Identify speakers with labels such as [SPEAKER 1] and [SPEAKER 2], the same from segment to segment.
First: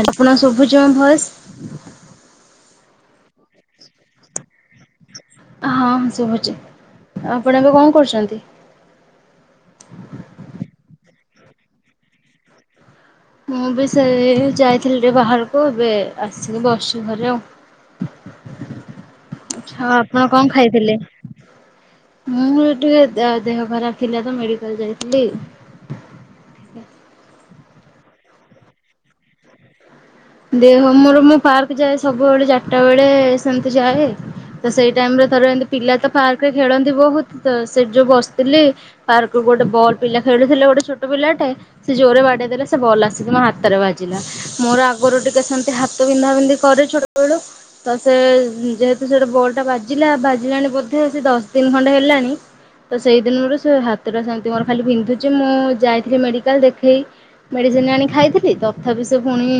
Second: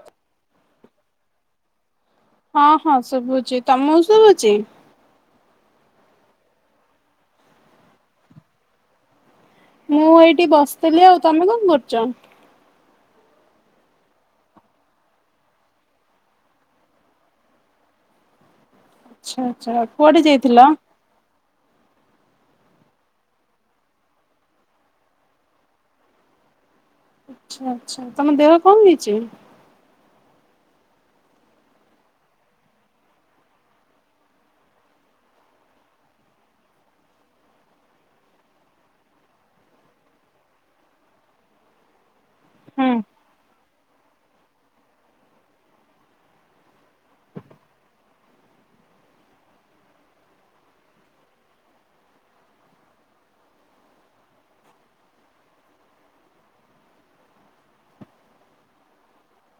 [SPEAKER 1] ଆପଣଙ୍କୁ ଶୁଭୁଛି ମୋ ଭଏସ୍?
[SPEAKER 2] ହଁ-ହଁ ଶୁଭୁଚି, ତମକୁ ଶୁଭୁଚି?
[SPEAKER 1] ହଁ-ହଁ ଶୁଭୁଚି, ଆପଣ ଏବେ କଣ କରୁଚନ୍ତି?
[SPEAKER 2] ମୁଁ ଏଇଠି ବସିଥିଲି ଆଉ, ତମେ କଣ କରୁଚ?
[SPEAKER 1] ମୁଁ ବି ସେଇ ଯାଇଥିଲି ଟିକେ ବାହାରକୁ ଏବେ ଆସିକି ବସ୍ଚି ଘରେ ଆଉ।
[SPEAKER 2] ଆଚ୍ଛା-ଆଚ୍ଛା
[SPEAKER 1] ଆଚ୍ଛା ଆଉ
[SPEAKER 2] କୁଆଡେ
[SPEAKER 1] ଆପଣ କଣ
[SPEAKER 2] ଯାଇଥିଲ?
[SPEAKER 1] ଖାଇଥିଲେ? ମୁଁ [unintelligible] ଟିକେ ଦେ ଦେହ ଖରାପ୍ ଥିଲା ତ ମେଡିକାଲ୍ ଯାଇଥିଲି।
[SPEAKER 2] ଆଚ୍ଛା-ଆଚ୍ଛା, ତମ ଦେହ କଣ ହେଇଚି?
[SPEAKER 1] ଦେହ ମୋର ମୁଁ ପାର୍କ ଯାଏ ସବୁବେଳେ ଚାରିଟା ବେଳେ ସେମ୍ତି ଯାଏ। ତ ସେଇ ଟାଇମ୍ ରେ ଥରେ ଏନ୍ତି ପିଲା ତ ପାର୍କରେ ଖେଳନ୍ତି ବହୁତ୍ ତ ସେଇଠି ଯୋଉ ବସିଥିଲି ପାର୍କରୁ ଗୋଟେ ବଲ୍ ପିଲା ଖେଳୁଥିଲେ ଗୋଟେ ଛୋଟ ପିଲାଟେ ସେ ଜୋରେ ବାଡେଇ ଦେଲା ସେ ବଲ୍
[SPEAKER 2] ଆଚ୍ଛା
[SPEAKER 1] ଆସିିକି ମୋ ହାତରେ ବାଜିଲା ମୋର ଆଗରୁ ଟିକେ ସେମ୍ତି ହାତ ବିନ୍ଧା ବିନ୍ଧି କରେ ଛୋଟବେଳୁ। ତ ସେ ଯେହେତୁ ସେଟା ବଲ୍ ଟା ବାଜିଲା ବାଜିଲାଣି ବୋଧେ ସେ ଦଶ୍ ଦିନ୍ ଖଣ୍ଡେ ହେଲାଣି। ତ ସେଇ ଦିନରୁ ସେ ହାତଟା ସେମ୍ତି ମୋର ଖାଲି ବିନ୍ଧୁଚି, ମୁଁ ଯାଇଥିଲି ମେଡିକାଲ୍ ଦେଖେଇ ମେଡିସିନି ଆଣି ଖାଇଥିଲି ତଥାପି ସେ ପୁଣି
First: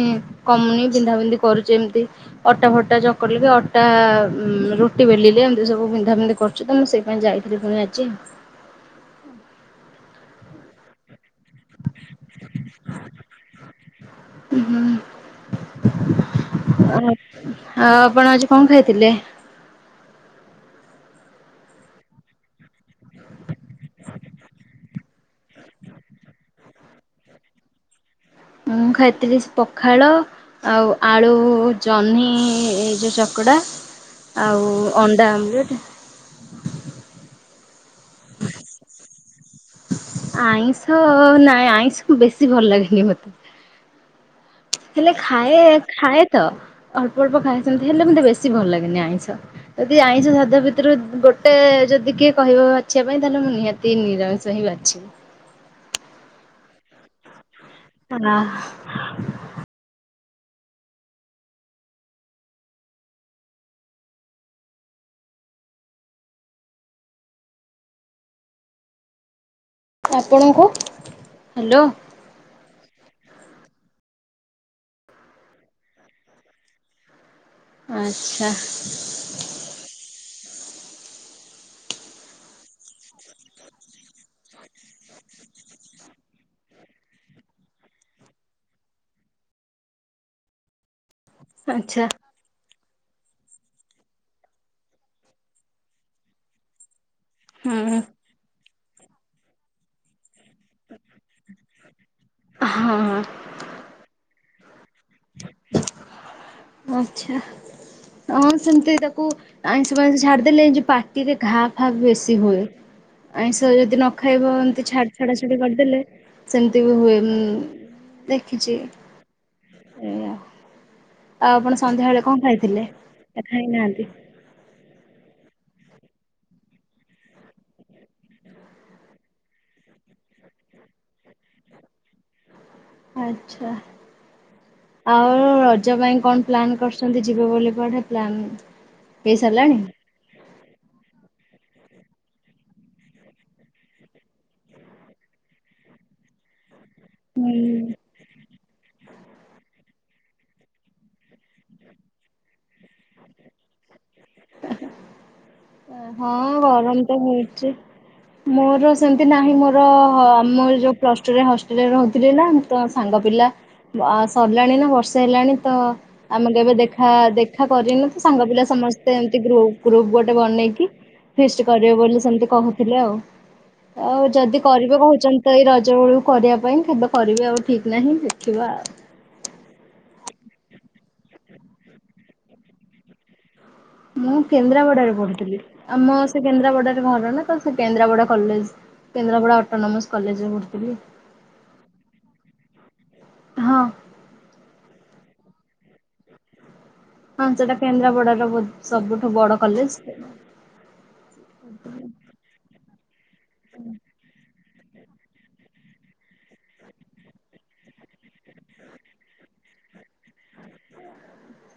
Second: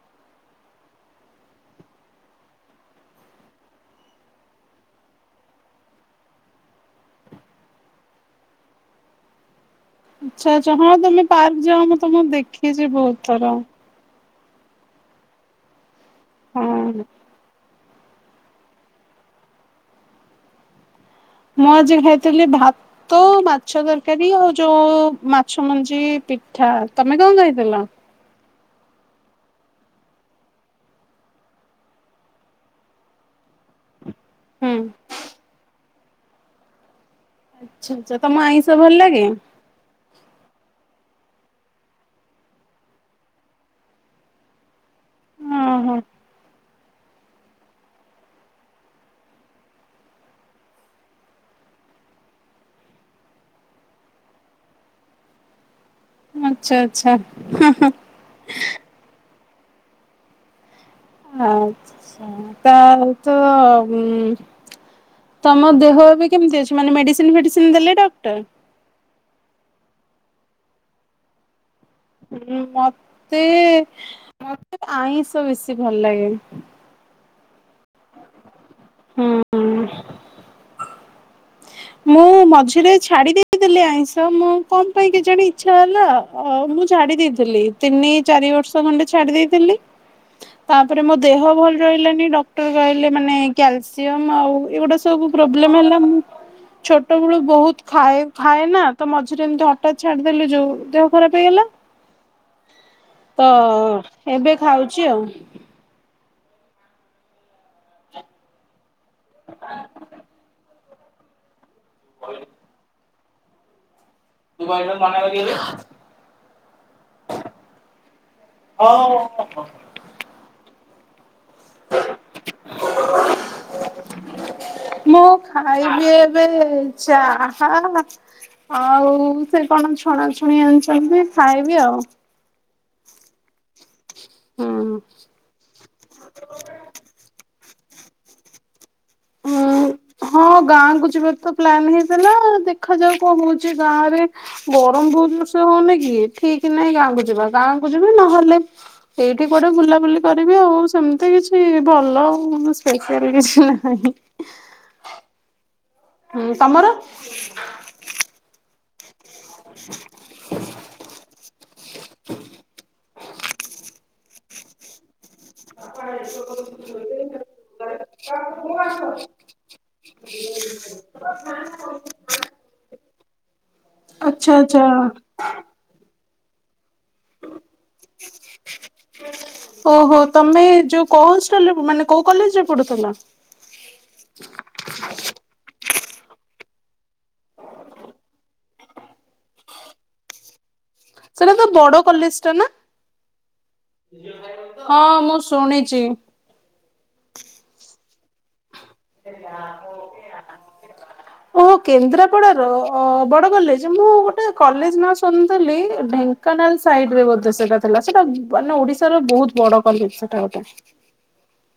[SPEAKER 1] କମୁନି ବିନ୍ଧା ବିିନ୍ଧି କରୁଚି ଏମ୍ତି। ଅଟା ଫଟା ଚକଟିଲେ କି ଅଟା ଉଁ ରୁଟି ବେଲିଲେ ଏମ୍ତି ସବୁ ବିନ୍ଧା ବିନ୍ଧି କରୁ ଚି, ତ ମୁଁ ସେଇ ପାଇଁ ଯାଇଥିଲି ପୁଣି ଆଜି।
[SPEAKER 2] ଆଚ୍ଛା-ଆଚ୍ଛା ହଁ ତମେ ପାର୍କ ଯାଅ ମୁଁ ତମକୁ ଦେଖିଚି ବହୁତ୍ ଥର।
[SPEAKER 1] ହୁଁ [unintelligible]
[SPEAKER 2] ହଁ
[SPEAKER 1] ଆଉ ଆପଣ ଆଜି କଣ ଖାଇଥିଲେ?
[SPEAKER 2] ମୁଁ ଆଜି ଖାଇଥିଲି ଭା ତ ମାଛ ତରକାରୀ ଆଉ ଯୋଉ ମାଛ ମଞ୍ଜି ପିଠା, ତମେ କଣ ଖାଇଥେଲ?
[SPEAKER 1] ମୁଁ ଖାଇଥିଲି ସେ ପଖାଳ ଆଉ ଆଳୁ ଜହ୍ନି ଏ ଯୋଉ ଚକଡା। ଆଉ
[SPEAKER 2] ହୁଁ
[SPEAKER 1] ଅଣ୍ଡା ଆମ୍ଲେଟ୍।
[SPEAKER 2] ଆଚ୍ଛା-ଆଚ୍ଛା ତମୁକୁ ଆଇଁଷ ଭଲ୍ ଲାଗେ?
[SPEAKER 1] ଆଇଁଷ ନାଇଁ ଆଇଁଷ ବେଶୀ ଭଲ୍ ଲାଗେନି ମତେ। ହେଲେ
[SPEAKER 2] ଓହୋ
[SPEAKER 1] ଖାଏ-ଖାଏ ତ ଅଳ୍ପ-ଅଳ୍ପ ଖାଏ ସେମ୍ତି ହେଲେ ମତେ ବେଶୀ ଭଲ୍ ଲାଗେନି ଆଇଁଷ। ଯଦି ଆଇଁଷ ସାଧା ଭିତୁରୁ ଗୋଟେ ଯଦି କିଏ କହିବ ବାଛିବା ପାଇଁ ତାହେଲେ ମୁଁ ନିହାତି ତି ନିରାମିଶ ହିଁ ବାଛି
[SPEAKER 2] ଆଚ୍ଛା-ଆଚ୍ଛା [unintelligible]
[SPEAKER 1] [unintelligible]
[SPEAKER 2] ଆଚ୍ଛା, [unintelligible] ତ ଉଁ ତମ ଦେହ ଏବେ କେମ୍ତି ଅଛି, ମାନେ ମେଡିସିନ୍ ଫେଡିସିନ୍ ଦେଲେ ଡକ୍ଟର୍?
[SPEAKER 1] ଆପଣଙ୍କୁ।
[SPEAKER 2] ହୁଁ ମତେ-ମତେ ଆଇଁଷ ବେଶୀ ଭଲ୍ ଲାଗେ।
[SPEAKER 1] ଆଚ୍ଛା।
[SPEAKER 2] ହୁଁ। ମୁଁ ମଝିରେ ଛାଡି ଦେଇଥିଲିି ଆଇଁଷ, ମୁଁ କଣ ପାଇଁ କେଜାଣି ଇଚ୍ଛା ହେଲା। ଅ ମୁଁ ଛାଡି ଦେଇଥିଲି ତିନି ଚାରି ବର୍ଷ ଖଣ୍ଡେ ଛାଡି ଦେଇଥିଲି। ତାପରେ ମୋ ଦେହ ଭଲ
[SPEAKER 1] ଆଚ୍ଛା।
[SPEAKER 2] ରହିଲାନି, ଡ କ୍ଟର କହିଲେ ମାନେ କ୍ୟାଲସିୟମ୍ ଆଉ ଏଗୁଡା ସବୁ ପ୍ରୋବ୍ଲେମ୍ ହେଲା, ମୁଁ ଛୋଟବେଳୁ ବହୁତ
[SPEAKER 1] ହୁଁ।
[SPEAKER 2] ଖାଏ। ଖାଏ ନା ତ ମଝିରେ ଏମିତି ହଠାତ୍ ଛାଡିଦେଲି ଯୋଉ ଦେହ ଖରାପ ହେଇଗଲା।
[SPEAKER 1] ହଁ।
[SPEAKER 2] ତ ଏବେ ଖାଉଛି ଆଉ।
[SPEAKER 1] ଆଚ୍ଛା। ହଁ ସେମିତି ତାକୁ ଆଇଁଷ ଫାଇଁସ ଛାଡ଼ିଦେଲେ ଯେଉଁ ପାଟିରେ ଘା [unintelligible] ବେଶୀ ହୁଏ ଆଇଁଷ ଯଦି ନ ଖାଇବ ଏମତି ଛା ଛଡା ଛଡି କରିଦେଲେ ସେମିତି ବି ହୁଏ ମୁଁ ଦେଖିଛି।
[SPEAKER 2] [unintelligible]
[SPEAKER 1] ଏଇଆ। ଆଉ ଆପଣ ସନ୍ଧ୍ୟାବେଳେ କଣ ଖାଇଥିଲେ ନା ଖାଇନାହାନ୍ତି?
[SPEAKER 2] ମୁଁ ଖାଇବି ଏବେ ଚାହା ଆଉ ସେ କଣ ଛଣାଛଣି ଆଣିଛନ୍ତି ଖାଇବି ଆଉ।
[SPEAKER 1] ଆଚ୍ଛା ଆଉ ରଜ ପାଇଁ କଣ ପ୍ଲାନ୍ କରୁଛନ୍ତି ଯିବେ ବୋଲି କୁଆଡେ ପ୍ଲାନ୍
[SPEAKER 2] ହୁଁ
[SPEAKER 1] ହେଇସାରିଲାଣି?
[SPEAKER 2] ହଁ ଗାଁକୁ ଯିବାର ତ ପ୍ଲାନ ହେଇଥିଲା। ଦେଖ ଯାଉ କଣ ହଉଛି ଗାଁରେ ଗରମ ବହୁତ ଜୋରସେ ହଉନି କି ଠିକ ନାହିଁ ଗାଁ କୁ ଯିବା ଗାଁ କୁ
[SPEAKER 1] ହୁଁ।
[SPEAKER 2] ଯିବି ନହେଲେ ଏଇଠି କୁଆଡେ ବୁଲାବୁଲି କରିବି ଆଉ ସେମିତି କିଛି ଭଲ ଆଉ ସ୍ପେସିଆଲ କିଛି ନାହିଁ।
[SPEAKER 1] ହଁ
[SPEAKER 2] ହୁଁ ତମର
[SPEAKER 1] ଗରମ ତ ହଉଛି। ମୋର ସେମତି ନାହିଁ ମୋର ଆମର ଯୋଉ ପ୍ଲସ୍ ଟୁରେ ହଷ୍ଟେଲରେ ରହୁଥିଲି ନାଁ ତ ସାଙ୍ଗ ପିଲା ଆ ସରିଲାଣି ନା ବର୍ଷେ ହେଲାଣି। ତ ଆମେ କେବେ ଦେଖା, ଦେଖା କରିନୁ ତ ସାଙ୍ଗ ପିଲା ସମସ୍ତେ ଏମତି ଗ୍ରୁପ ଗ୍ରୁପ୍ ଗୋଟେ ବନେଇକି ଫିଷ୍ଟ କରିବେ ବୋଲି ସେମତି କହୁଥିଲେ ଆଉ। ଆଉ
[SPEAKER 2] ଆଚ୍ଛା
[SPEAKER 1] ଯଦି କରିବେ
[SPEAKER 2] ଆଚ୍ଛା।
[SPEAKER 1] କହୁଛନ୍ତି। ତ ଏଇ ରଜ ବେଳକୁ କରିବା ପାଇଁ କେବେ କରିବେ ଆଉ ଠିକ ନାହିଁ ଦେଖିବା ଆଉ।
[SPEAKER 2] ଓହୋ ତମେ ଯୋଉ କୋଉ ସ୍କୁଲରେ ମାନେ କୋଉ କଲେଜରେ ପଢୁଥିଲ?
[SPEAKER 1] ମୁଁ କେନ୍ଦ୍ରାପଡାରେ ପଢ଼ିଥିଲି ଆମ ସେ କେନ୍ଦ୍ରାପଡାରେ ଘର ନା ତ ସେ କେନ୍ଦ୍ରାପଡା କଲେଜ। କେନ୍ଦାପଡା ଅଟୋନମୋସ କଲେଜରେ ପଢୁଥିଲି।
[SPEAKER 2] ସେଇଟା ତ ବଡ କଲେଜ ଟା ନା?
[SPEAKER 1] ହଁ
[SPEAKER 2] ହଁ ମୁଁ ଶୁଣିଛି।
[SPEAKER 1] ହଁ ସେଟା କେନ୍ଦ୍ରାପଡାର ବୋଧେ ସବୁଠୁ ବଡ କଲେଜ।
[SPEAKER 2] ଓ ହୋ କେନ୍ଦ୍ରାପଡାର ଅ ବଡ କଲେଜ ମୁଁ ଗୋଟେ କଲେଜ ନାଁ ଶୁଣିଥିଲି। ଢେଙ୍କାନାଳ ସାଇଡରେ ବୋଧେ ସେଇଟା ଥିଲା ସେଟା ମାନେ ଓଡିଶାର ବହୁତ ବଡ କଲେଜ ସେଟା ଗୋଟା।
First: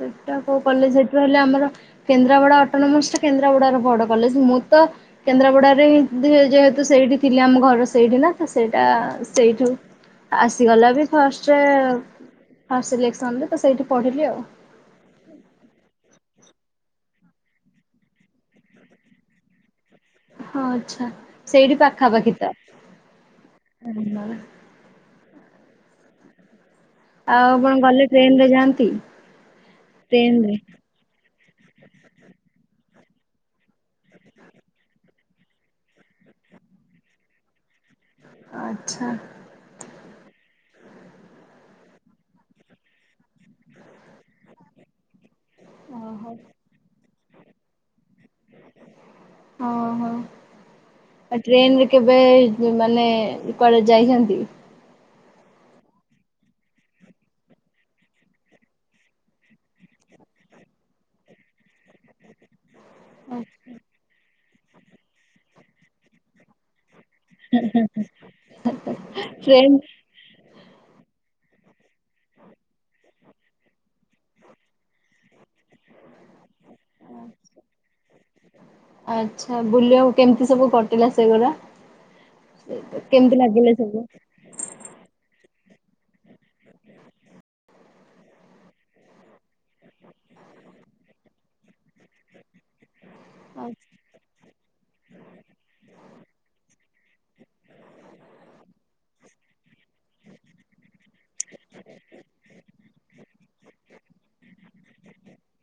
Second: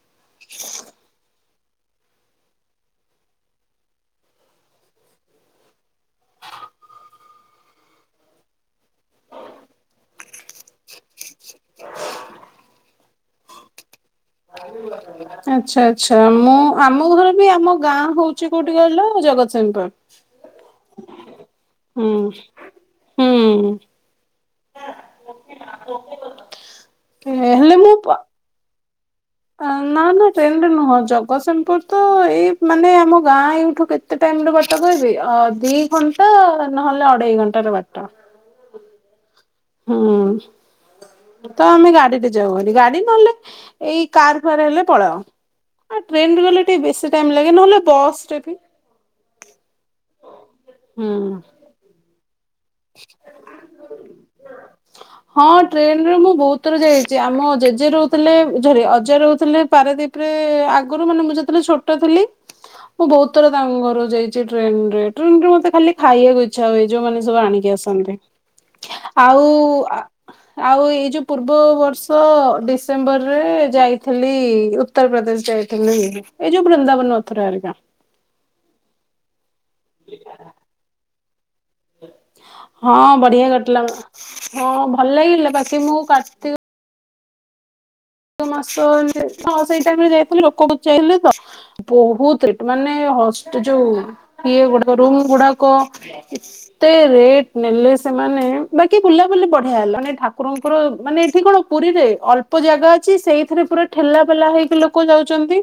[SPEAKER 1] ସେଟା କୋଉ କଲେଜ ହେଇଥିବ ହେଲେ ଆମର କେନ୍ଦ୍ରାପଡା ଅଟୋନୋମସ ତ କେନ୍ଦ୍ରାପଡାର ବଡ କଲେଜ ମୁଁ ତ କେନ୍ଦ୍ରାପଡାରେ ହିଁ ଯେ ଯେହେତୁ ସେଇଠି ଥିଲି ଆମ ଘର ସେଇଠି ନା ତ ସେଇଟା ସେଇଠୁ ଆସିଗଲା ବି ଫାଷ୍ଟରେ ଫାଷ୍ଟ ସିଲେକ୍ସନରେ ତ ସେଇଠି ପଢିଲି ଆଉ।
[SPEAKER 2] [unintelligible] ଆଚ୍ଛା ଆଚ୍ଛା ମୁଁ ଆମ ଘର ବି ଆମ ଗାଁ ହଉଛି କୋଉଠି କହିଲ ଜଗତସିଂହପୁର।
[SPEAKER 1] ହଁ ଆଚ୍ଛା ସେଇଠି
[SPEAKER 2] ହୁଁ
[SPEAKER 1] ପାଖାପାଖି ତ।
[SPEAKER 2] ହୁଁ। [unintelligible]
[SPEAKER 1] ଆଉ ଆପଣ କଲେଜ ଟ୍ରେନରେ ଯାଆନ୍ତି?
[SPEAKER 2] ନ ନା ଟ୍ରେନରେ ନୁହ। ହଁ ଜଗସିଂହପୁର ତ ଏଇ ମାନେ ଆମ ଗାଁ ଏଇଠୁ କେତେ ଟାଇମର ବାଟ କି ଯେ ଦି ଘଣ୍ଟା ତ ନହେଲେ ଅଢେଇ ଘଣ୍ଟାର ବାଟ।
[SPEAKER 1] ଆଚ୍ଛା।
[SPEAKER 2] ହୁଁ ତ ଆମେ ଗାଡିରେ ଯାଉଭାରି। ଗାଡି ନହେଲେ ଏଇ କାରଫାର ହେଲେ ପଳାଉ ଆ
[SPEAKER 1] ଓହୋ ହଁ
[SPEAKER 2] ଟ୍ରେନରେ ଗଲେ ଟିକେ ବେଶୀ ଟାଇମ ଲାଗେ। ନହେଲେ ବସରେ ବି
[SPEAKER 1] ହଁ -ହଁ
[SPEAKER 2] ହୁଁ
[SPEAKER 1] ଆଉ ଟ୍ରେନରେ କେବେ ଏଇ ମାନେ କୁଆଡ଼େ ଯାଇଛନ୍ତି।
[SPEAKER 2] ହ ହଁ ଟ୍ରେନରେ ମୁଁ ବହୁତ ଥର ଯାଇଛି। ଆମ ଜେଜେ ରହୁଥିଲେ। ସରି ଅଜା ରହୁଥିଲେ ପାରାଦ୍ୱୀପ ରେ ଆଗରୁ ମାନେ ମୁଁ ଯେତେବେଳେ ଛୋଟ ଥିଲି। ମୁଁ ବହୁତ ଥର ତାଙ୍କ ଘରକୁ ଯାଇଛି। ଟ୍ରେନରେ ଟ୍ରେନରେ ମତେ ଖାଲି ଖାଇବାକୁ ଇଚ୍ଛା ହୁଏ। ଯୋଉମାନେ ସବୁ ଆ କି ଆସନ୍ତି। ଆଉ
[SPEAKER 1] ଟ୍ରେନ
[SPEAKER 2] ଆ ଆଉ ଏଇ ଯୋଉ ପୂର୍ବ ବର୍ଷ ଡିସେମ୍ବରରେ ଯାଇଥିଲି। ଉ ଉତ୍ତରପ୍ରଦେଶ ଯାଇଥିଲୁ। ଏଇ ଯୋଉ ବୃନ୍ଦାବନ ମଥୁରା ହେରିକା
[SPEAKER 1] ଆଚ୍ଛା! ବୁଲିବା କେମିତି ସବୁ କଟିଲା ସେଗୁଡା
[SPEAKER 2] ହଁ ବଢିଆ କଟିଲା।
[SPEAKER 1] ସବୁ?
[SPEAKER 2] ହଁ ଭଲ ଲାଗିଲା ତାକି ମୁଁ କାକି ମାସ ହ ହଁ ସେଇ ଟାଇମରେ ଯାଇଥିଲି। ଲୋକ ଲୁଚାଇଲେ ତ ବହୁତ ରେଟ୍ ମାନେ ହଷ୍ଟେ ଯୋଉ
[SPEAKER 1] ଆଚ୍ଛା,
[SPEAKER 2] ଇଏ ଗୁଡାକ ରୁମ୍ ଗୁଡାକ [inaudible] ଏତେ ରେଟ ନେଲେ ସେମାନେ ବାକି ବୁଲାବୁଲି ବଢିଆ ହେଲା ମାନେ ଠାକୁରଙ୍କର ମାନେ ଏଠି କଣ ପୁରୀରେ ଅଳ୍ପ ଜାଗା ଅଛି। ସେଇଥିରେ ପୁରା ଠେଲା ପେଲା ହେଇକି ଲୋକ କ ଯାଉଛନ୍ତି।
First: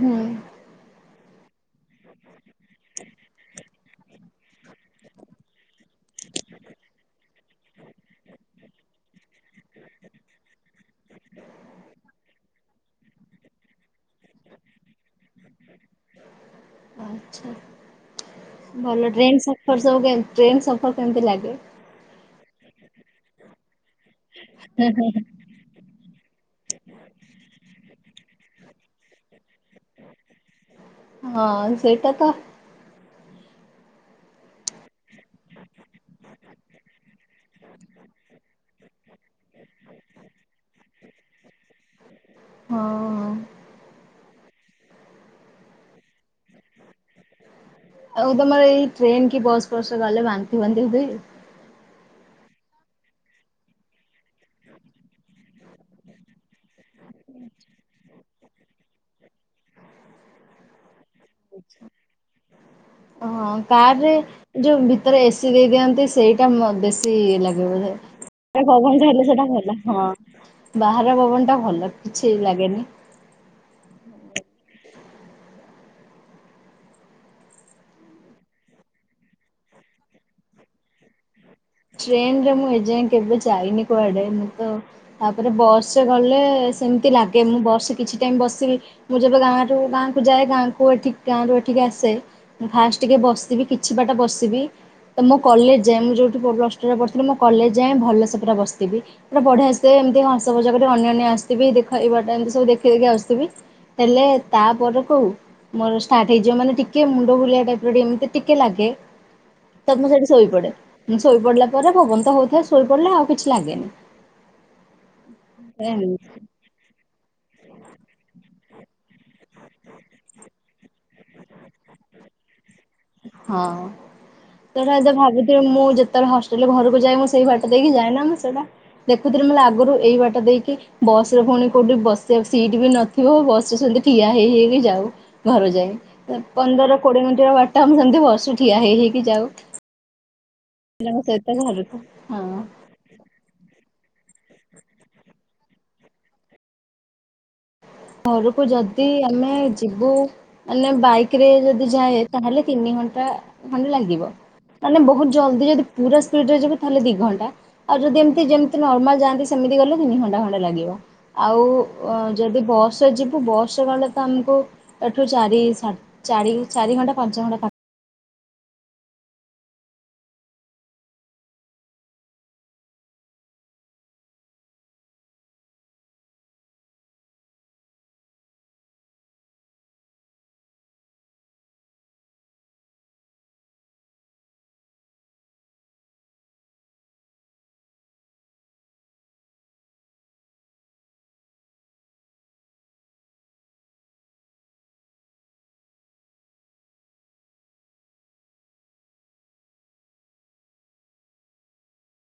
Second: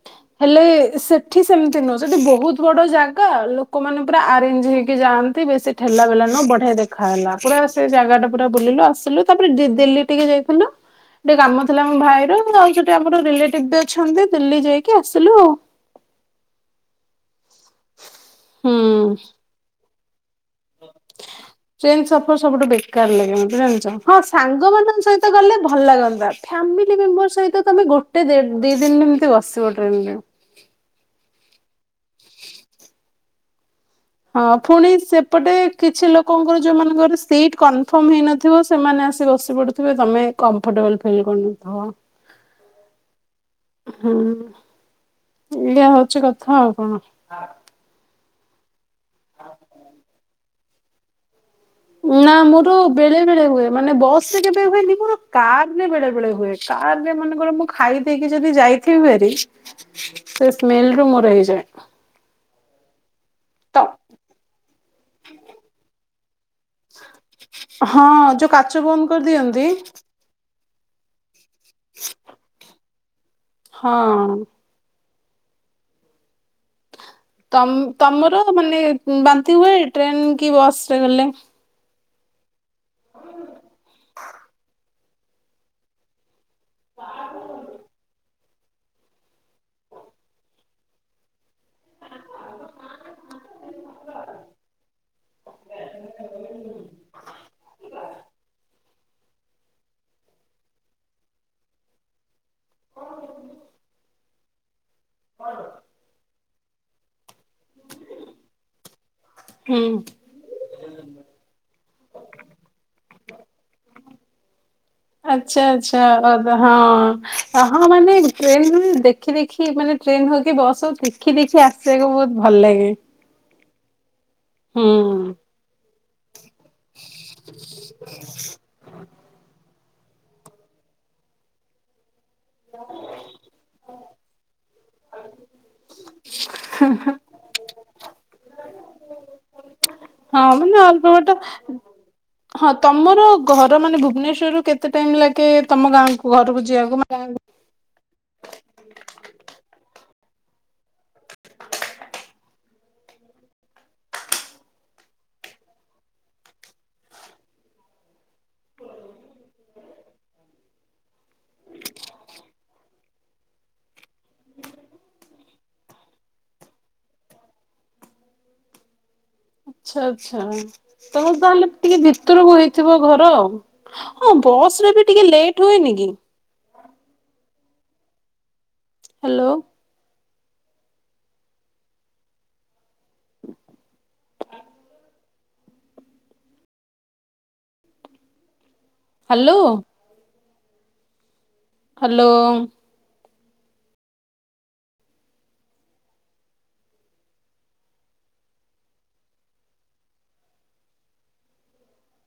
[SPEAKER 1] ହୁଁ
[SPEAKER 2] ହେଲେ ସେ ସେଠି ସେମିତି ନୁହଁ। ସେଠି ବହୁତ ବଡ ଜାଗା ଥାନ୍ତା ଲୋକମାନେ ପୁରା ଆରେଞ୍ଜ ହେଇକି ଯାଆନ୍ତି। ବେଶୀ ଠେଲା ପେଲା ନୁହ ବଢିଆ ଦେଖା ହେଲା। ପୁରା ସେ ଜାଗା ଟା ପୁରା ବୁଲିଲୁ। ଆସିଲୁ ତାପରେ ଦି- ଦିଲ୍ଲୀ ଟିକେ ଯାଇଥିଲୁ। ଟିକେ କାମ ଥିଲା ଆମ ଭାଇର ଆଉ ସେଠି ଆମର ରିଲେଟିଭ ବି ଅଛନ୍ତି। ଦିଲ୍ଲୀ ଯାଇକି କି ଆସିଲୁ। ଆଉ
[SPEAKER 1] ଆଛା!
[SPEAKER 2] ହୁଁ
[SPEAKER 1] ଭଲ ଡ୍ରେନ୍ ସ ଫେର୍ ସବୁ କେ ଟ୍ରେନ ସଫର କେମିତି ଲାଗେ
[SPEAKER 2] ଟ୍ରେନ୍ ସଫର ସବୁଠୁ ବେକାର ଲାଗେ ମତେ ଜାଣିଛ। ହଁ
[SPEAKER 1] ହୁଁ
[SPEAKER 2] ସାଙ୍ଗମାନଙ୍କ
[SPEAKER 1] ହୁଁ ହୁଁ।
[SPEAKER 2] ସହିତ ଗଲେ ଭଲ ଲାଗନ୍ତା। ଫ୍ୟାମିଲି ମେମ୍ବର ସହିତ ତମେ ଗୋଟେ ଦେ ଦି ଦିନ ଏମତି ବସିବ ଟ୍ରେନରେ
[SPEAKER 1] ହଁ ସେଇଟା ତ
[SPEAKER 2] ହଁ ପୁଣି ସେ ତେବେ କିଛି ଲୋକଙ୍କର ଯୋଉମାନଙ୍କର ସିଟ୍ କନଫର୍ମ ହେଇନଥିବ। ସେମାନେ ଆସି ବସି ପଡ଼ୁଥିବେ ତମେ କମ୍ଫର୍ଟେବୁଲ ଫିଲ୍ କରୁନଥିବ।
[SPEAKER 1] ହଁ- ହଁ
[SPEAKER 2] ହୁଁ, ଏଇଆ ହଉଛି କଥା ଆଉ କଣ
[SPEAKER 1] ଆଉ ତମର ଏଇ ଟ୍ରେନ କି ବସ୍ ଫସରେ ଗଲେ ବାନ୍ତି ଫାନ୍ତି ହୁଏ।
[SPEAKER 2] ନା ମୋର ବେଳେ ବେଳେ ହୁଏ। ମାନେ ବସରେ କେବେ ହୁଏନି ମୋର କାରରେ ବେଳେ ବେଳେ ହୁଏ। କାରରେ ମନେକର ମୁଁ ଖାଇ ଦେଇକି ଯଦି ଯାଇଥିବି ଭାରି ସେ ସ୍ମେଲରେ ମୋର ହେଇଯାଏ।
[SPEAKER 1] ହଁ
[SPEAKER 2] ତ
[SPEAKER 1] କାରରେ ଯୋଉ ଭିତରେ ଏସିି ଦେଇ ଦିଅନ୍ତି। ସେଇଟା ମ ବେଶୀ ଇଏ ଲାଗେ
[SPEAKER 2] ହଁ ଯୋଉ
[SPEAKER 1] ବୋଧେ
[SPEAKER 2] କାଚ ବନ୍ଦ
[SPEAKER 1] ପବନଟା ହେଲେ ସେଟା
[SPEAKER 2] କରିଦିଅନ୍ତି
[SPEAKER 1] ଭଲ ହଁ ବାହାର ପବନ ଟା ଭଲ କିଛି ଲାଗେନି।
[SPEAKER 2] ହଁ ତମ ତମର ମାନେ ବାନ୍ତି ହୁଏ। ଟ୍ରେନ କି ବସରେ ଗଲେ।
[SPEAKER 1] ଟ୍ରେନରେ ମୁଁ ଏଯାଏ କେବେ ଯାଇନି କୁଆଡେ, ମୁଁ ତ ତାପରେ ବସରେ ଗଲେ ସେମିତି ଲାଗେ ମୁଁ ବସ୍ ରେ କିଛି ଟାଇମ ବସିବି ମୁଁ ଯେବେ ଗାଁରୁ ଗାଁକୁ ଯାଏ ଗାଁକୁ ଏଠି ଗାଁରୁ ଏଠିକି ଆସେ ମୁଁ ଫାଷ୍ଟ ଟିକେ ବସିଥିବି କିଛି ବାଟ ବସିବି, ତ ମୋ କଲେଜ ଯାଏ ମୁଁ ଯୋଉ ପ୍ଲସ ଟୁ ରେ ପଢ଼ୁଥିଲି ମୋ କଲେଜ ଯାଏ ଭଲ ସେ ପୁରା ବସିଥିବି। ମାନେ ବଢିଆସେ ଏମିତି ହସ ମଜା କରି ଅନେଇ ଅନେଇ ଆସିଥିବି ଦେଖ ଏଇବାଟେ ଏମତି ସବୁ ଦେଖେଇ ଦେଖେଇ ଆସୁଥିବି। ହେଲେ ତାପରକୁ ମୋର ଷ୍ଟାର୍ଟ ହେଇଯିବ ମାନେ ଟିକେ ମୁଣ୍ଡ ବୁଲିଆ ଟାଇପର ଏମିତି ଟିକେ ଲାଗେ
[SPEAKER 2] ହୁଁ।
[SPEAKER 1] ତ ମୁଁ ସେଠି ଶୋଇ ପଡେ। ମୁ ଶୋଇ ପଡିଲା ପରେ ପବନ ତ ହଉଥାଏ ଶୋଇ ପଡିଲେ ଆଉ କିଛି ଲାଗେନି।
[SPEAKER 2] ଆଚ୍ଛା ଆଚ୍ଛା ଅ ହଁ ହଁ ମାନେ ଟ୍ରେନ ରୁ ବି ଦେଖି ଦେଖି ମାନେ ଟ୍ରେନ ହଉକି ବସ୍ ହଉ ଦେଖି ଦେଖି ଆସିବାକୁ ବହୁତ ଭଲ ଲାଗେ।
[SPEAKER 1] ହଁ। ସେଇଟା
[SPEAKER 2] ହୁଁ।
[SPEAKER 1] ଯେତେବେଳେ ଭାବୁଥିବୁ ମୁଁ ଯେତେବେଳେ ହଷ୍ଟେଲରେ ଘରକୁ ଯାଏ ମୁଁ ସେଇ ବାଟ ଦେଇକି ଯାଏନା ମୁଁ ସେଇଟା ଦେଖୁଥିଲି ମାନେ ଆଗରୁ ଏଇ ବାଟ ଦେଇକି ବସରେ ପୁଣି କୋଉଠି ବସ ସେ ସିଟ୍ ବି ନଥିବ ବସରେ ସେତି ଠିଆ ହେଇ ହେଇକି ଯାଉ। ଘରୁ ଯାଇ ପନ୍ଦର କୋଡିଏ ମିନିଟ ହବ ବାଟ ମୁଁ ସେମତି ବସୁ ଠିଆ ହେଇ ହେଇକି ଯାଉ।
[SPEAKER 2] ହଁ ମାନେ ଅଳ୍ପ
[SPEAKER 1] ପିଲାଙ୍କ
[SPEAKER 2] ବାଟ।
[SPEAKER 1] ସହିତ ଘରକୁ
[SPEAKER 2] ହଁ ତମର ଘର ମାନେ ଭୁବନେଶ୍ୱରରୁୁ କେତେ ଟାଇମ ଲାଗେ ତମ ଗାଁକୁ ଘରକୁ ଯିବାକୁ ମାନେ ଗାଁ କୁ
[SPEAKER 1] ଘରକୁ ଯଦି ଆମେ ଯିବୁ ମାନେ ବାଇକ ରେ ଯଦି ଯାଏ ତାହେଲେ ତିନି ଘଣ୍ଟା ଖଣ୍ଡେ ଲାଗିବ। ମାନେ ବହୁତ ଜଲ୍ଦି ଯଦି ପୁରା ସ୍ପିଡ ରେ ଯିବି ତାହେଲେ ଦି ଘଣ୍ଟା। ଆଉ ଯଦି ଏମତି ଯେମିତି ନର୍ମାଲ ଯାଆନ୍ତି ସେମିତି ଗଲେ ତିନି ଘଣ୍ଟା ଖଣ୍ଡେ ଲାଗିବ। ଆଉ ଉ ଯଦି ବସ୍ ସ ରେ ଯିବୁ ବସ ଗଲେ ତ ଆମକୁ ଏଠୁ ଚାରି ଚାରି ଚାରି ଘଣ୍ଟା ପାଞ୍ଚ ଘଣ୍ଟା ପା
[SPEAKER 2] ଆଚ୍ଛା ଆଛା ତମର ତାହେଲେ ଟିକେ ଭିତରକୁ ହେଇଥିବ ଘର ଉ। ଓ ବସରେ ବି ଟିକେ ଲେଟ ହୁଏନି କି? ହାଲୋ। [inaudible] ହାଲୋ। ହାଲୋ।